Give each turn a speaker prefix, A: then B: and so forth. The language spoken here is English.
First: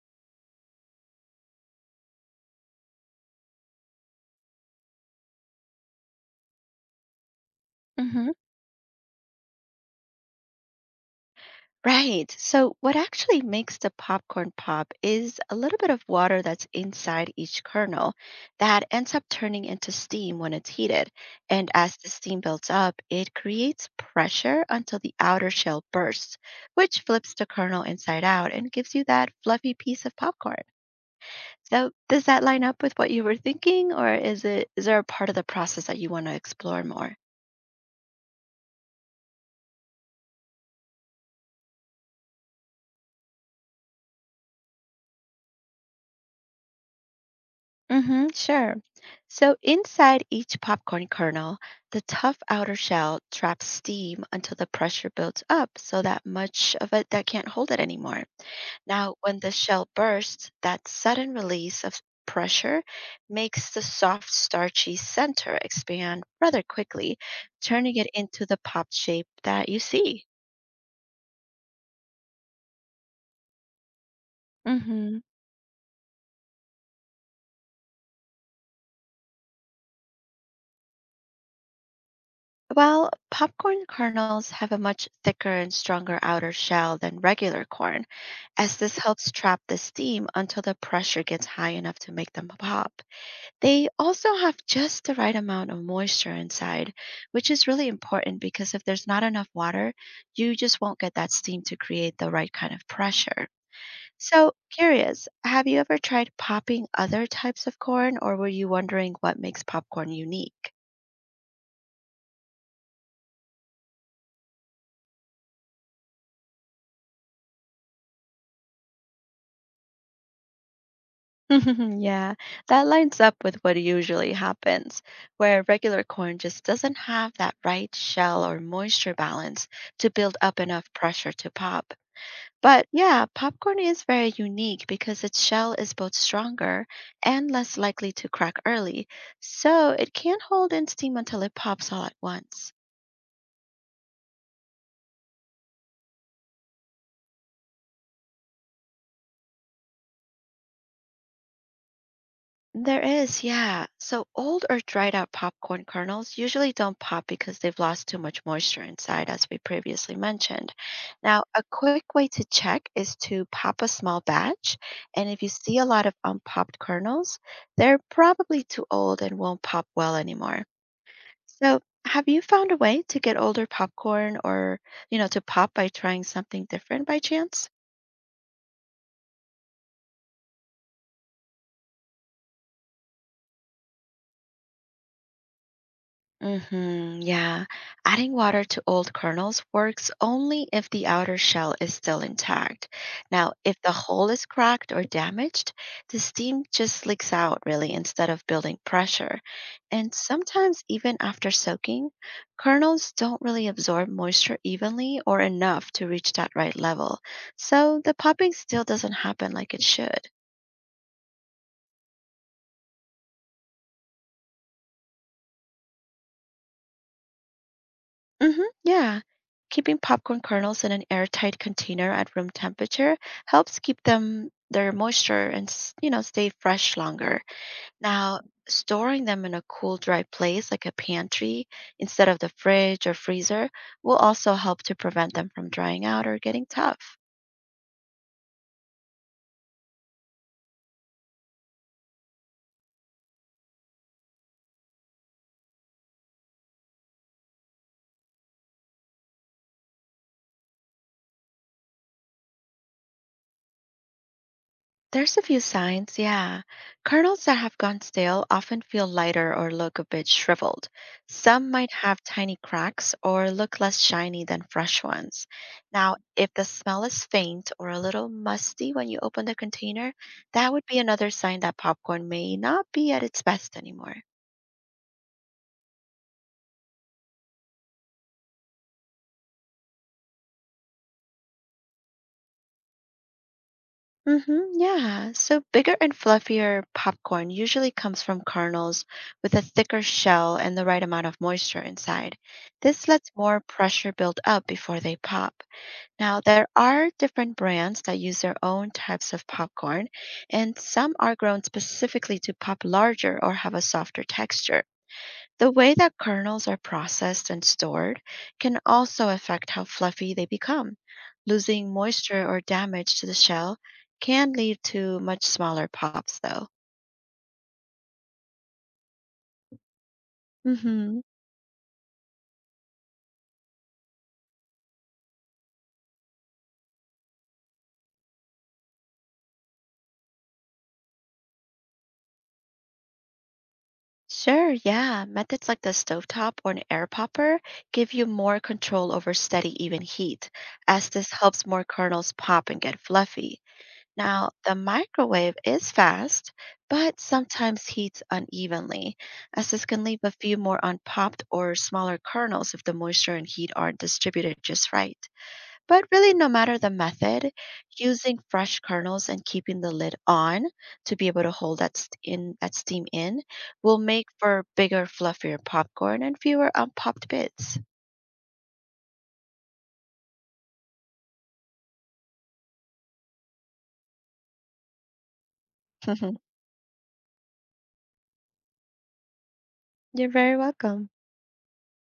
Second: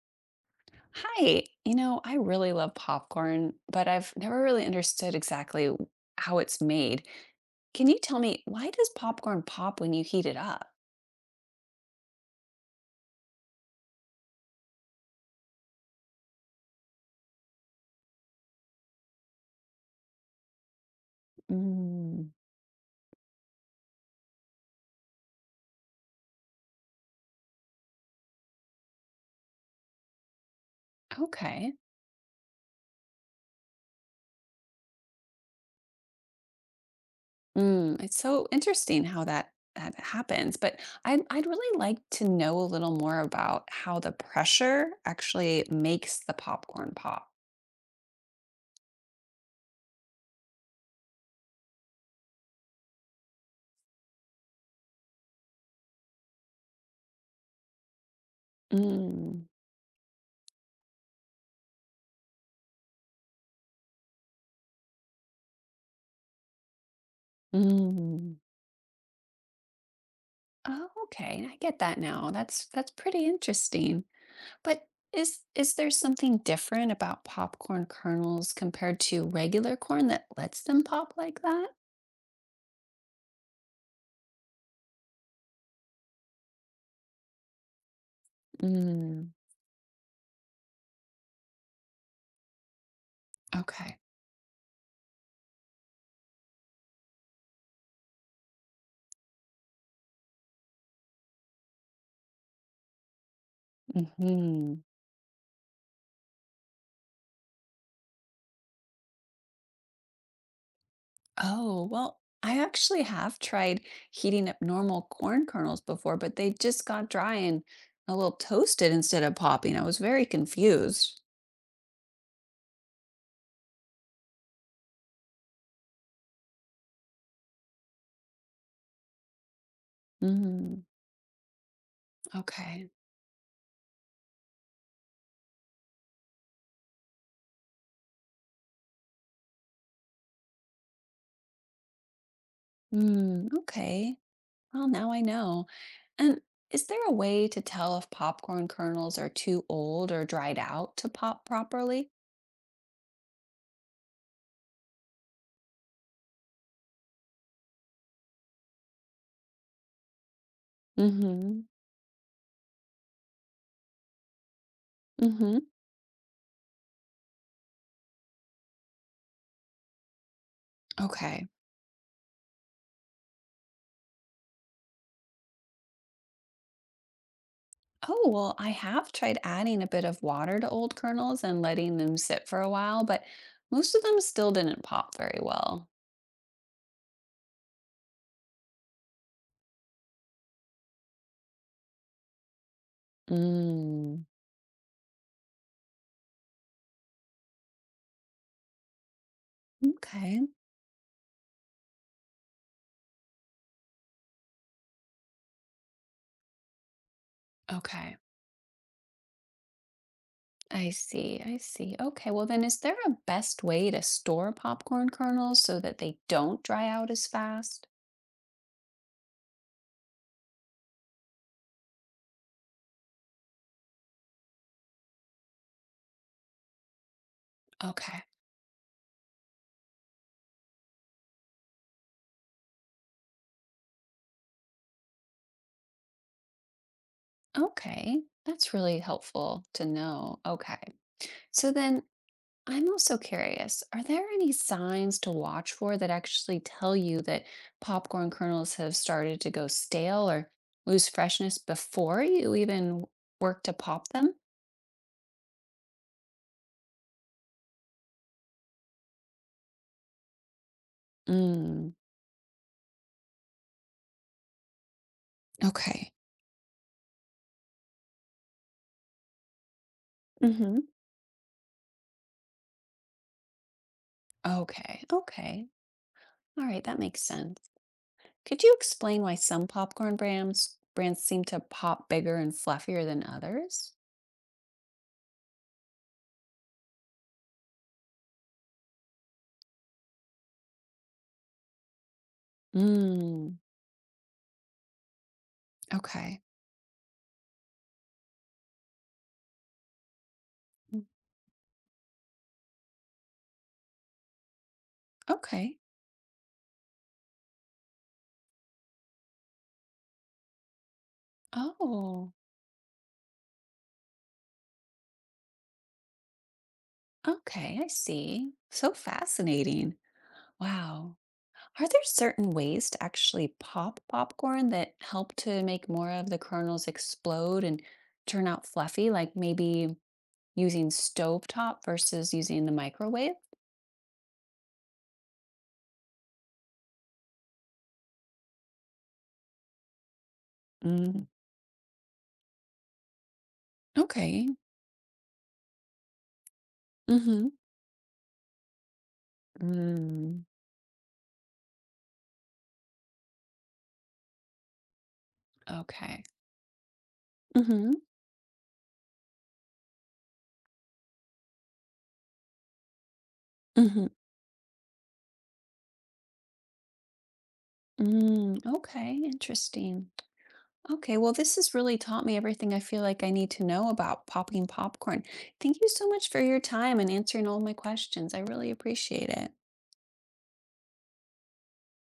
A: Hi, I really love popcorn, but I've never really understood exactly how it's made. Can you tell
B: hmm
A: me, why does popcorn pop when you heat it up?
B: Right. So, what actually makes the popcorn pop is a little bit of water that's inside each kernel that ends up turning into steam when it's heated. And as the
A: Mm,
B: steam builds up, it creates pressure until the outer shell bursts, which flips the kernel inside out and gives you that fluffy piece of popcorn.
A: okay.
B: So, does that line up with what you were thinking, or is there a part of the process that you want to explore more?
A: Mm, it's so interesting how that happens, but I'd really like to know a little more about how the pressure actually makes the popcorn pop.
B: Mm-hmm, sure. So inside each popcorn kernel, the tough outer shell traps steam until the pressure builds up so that much of it that can't hold it anymore. Now, when
A: Mm,
B: the shell bursts, that sudden release of pressure makes the soft, starchy center expand rather quickly, turning it
A: mm.
B: into the pop shape that you see.
A: Oh, okay, I get that now. That's pretty interesting. But
B: Mm-hmm.
A: is there something different about popcorn kernels compared to regular corn that lets them pop like that?
B: Well, popcorn kernels have a much thicker and stronger outer shell than regular corn, as this helps
A: Mm,
B: trap the steam until the pressure gets high enough to make them pop. They
A: okay.
B: also have just the right amount of moisture inside, which is really important because if there's not enough water, you just won't get that steam to create the right kind of pressure. So,
A: Hmm.
B: curious, have you ever tried popping other types of corn, or were you wondering what makes popcorn unique?
A: Oh, well, I actually have tried heating up normal corn kernels before, but they just got dry and a little toasted instead of popping. I was very confused.
B: Yeah, that lines up with what usually happens, where regular corn just doesn't have that right shell or moisture balance to build up
A: Mm,
B: enough pressure to pop. But
A: okay.
B: yeah, popcorn is very unique because its shell is both stronger and less likely to crack early, so it can hold in steam until it pops all at once.
A: Mm, okay. Well, now I know. And is there a way to tell if popcorn kernels are too old or dried out to pop properly?
B: There is, yeah. So old or dried out popcorn kernels usually don't pop because they've lost too much moisture inside, as we previously mentioned. Now,
A: Mm-hmm.
B: a quick way to check is to pop a small batch, and if you
A: Mm-hmm.
B: see a lot of unpopped kernels, they're probably too old and won't pop well anymore.
A: Okay.
B: So, have you found a way to get older popcorn or, to pop by trying something different by chance?
A: Oh, well, I have tried adding a bit of water to old kernels and letting them sit for a while, but most of them still didn't pop very well.
B: Mm-hmm, yeah. Adding water to old kernels works only if the outer shell is still intact. Now, if the
A: Mm.
B: hull is cracked or damaged, the steam just leaks out really instead of building pressure. And
A: Okay.
B: sometimes, even after soaking, kernels don't really absorb moisture evenly or enough to reach that right level. So the
A: Okay.
B: popping still doesn't happen like it should.
A: I see. I see. Okay. Well, then, is there a best way to store popcorn kernels so that they don't dry out as fast?
B: Yeah. Keeping popcorn kernels in an airtight container at room temperature helps keep them their moisture and stay fresh longer.
A: Okay.
B: Now, storing them in a cool, dry place like a pantry instead of the fridge or freezer will also help to prevent them from drying out or getting tough.
A: Okay, that's really helpful to know. Okay. So then I'm also curious, are there any signs to watch for that actually tell you that popcorn kernels have started to go stale or lose freshness before you even work to pop them?
B: There's a few signs, yeah. Kernels that have gone stale often feel lighter or look a bit shriveled. Some might
A: Mm,
B: have tiny cracks or look less shiny than fresh ones.
A: okay.
B: Now, if the smell is faint or a little musty when you open the container, that
A: Hmm.
B: would be another sign that popcorn may not be at its best anymore.
A: Okay. Okay. All right, that makes sense. Could you explain why some popcorn brands seem to pop bigger and fluffier than others?
B: Mm-hmm, yeah. So bigger and fluffier popcorn usually comes from kernels with a thicker shell and the right amount of moisture inside. This lets
A: Mm,
B: more pressure build up before they pop. Now,
A: okay.
B: there are different brands that use their own types of popcorn, and some are grown specifically to pop larger or have a softer texture. The
A: Okay.
B: way that kernels are processed and stored can also affect how fluffy they become. Losing
A: Oh,
B: moisture or damage to the shell can lead to much smaller pops, though.
A: okay, I see. So fascinating. Wow.
B: hmm
A: Are there certain ways to actually pop popcorn that help to make more of the kernels explode and turn out fluffy, like maybe using stovetop versus using the microwave?
B: Sure, yeah. Methods like the stovetop or an air popper give you more control over steady, even heat, as
A: Mm.
B: this helps more kernels pop and get fluffy.
A: Okay.
B: Now, the microwave is fast, but
A: Mm-hmm.
B: sometimes heats unevenly, as this can leave a
A: Mm.
B: few more unpopped or smaller kernels if the moisture and heat aren't distributed just right. But
A: Okay.
B: really, no matter the method,
A: Mm-hmm.
B: using fresh kernels and keeping the lid on to be able to hold that steam in will
A: Mm-hmm.
B: make for bigger, fluffier popcorn and fewer unpopped bits.
A: Mm. Okay. Interesting. Okay, well, this has really taught me everything I feel like I need to know about popping popcorn. Thank you so much for your time and answering all my questions. I really appreciate it.
B: You're very welcome.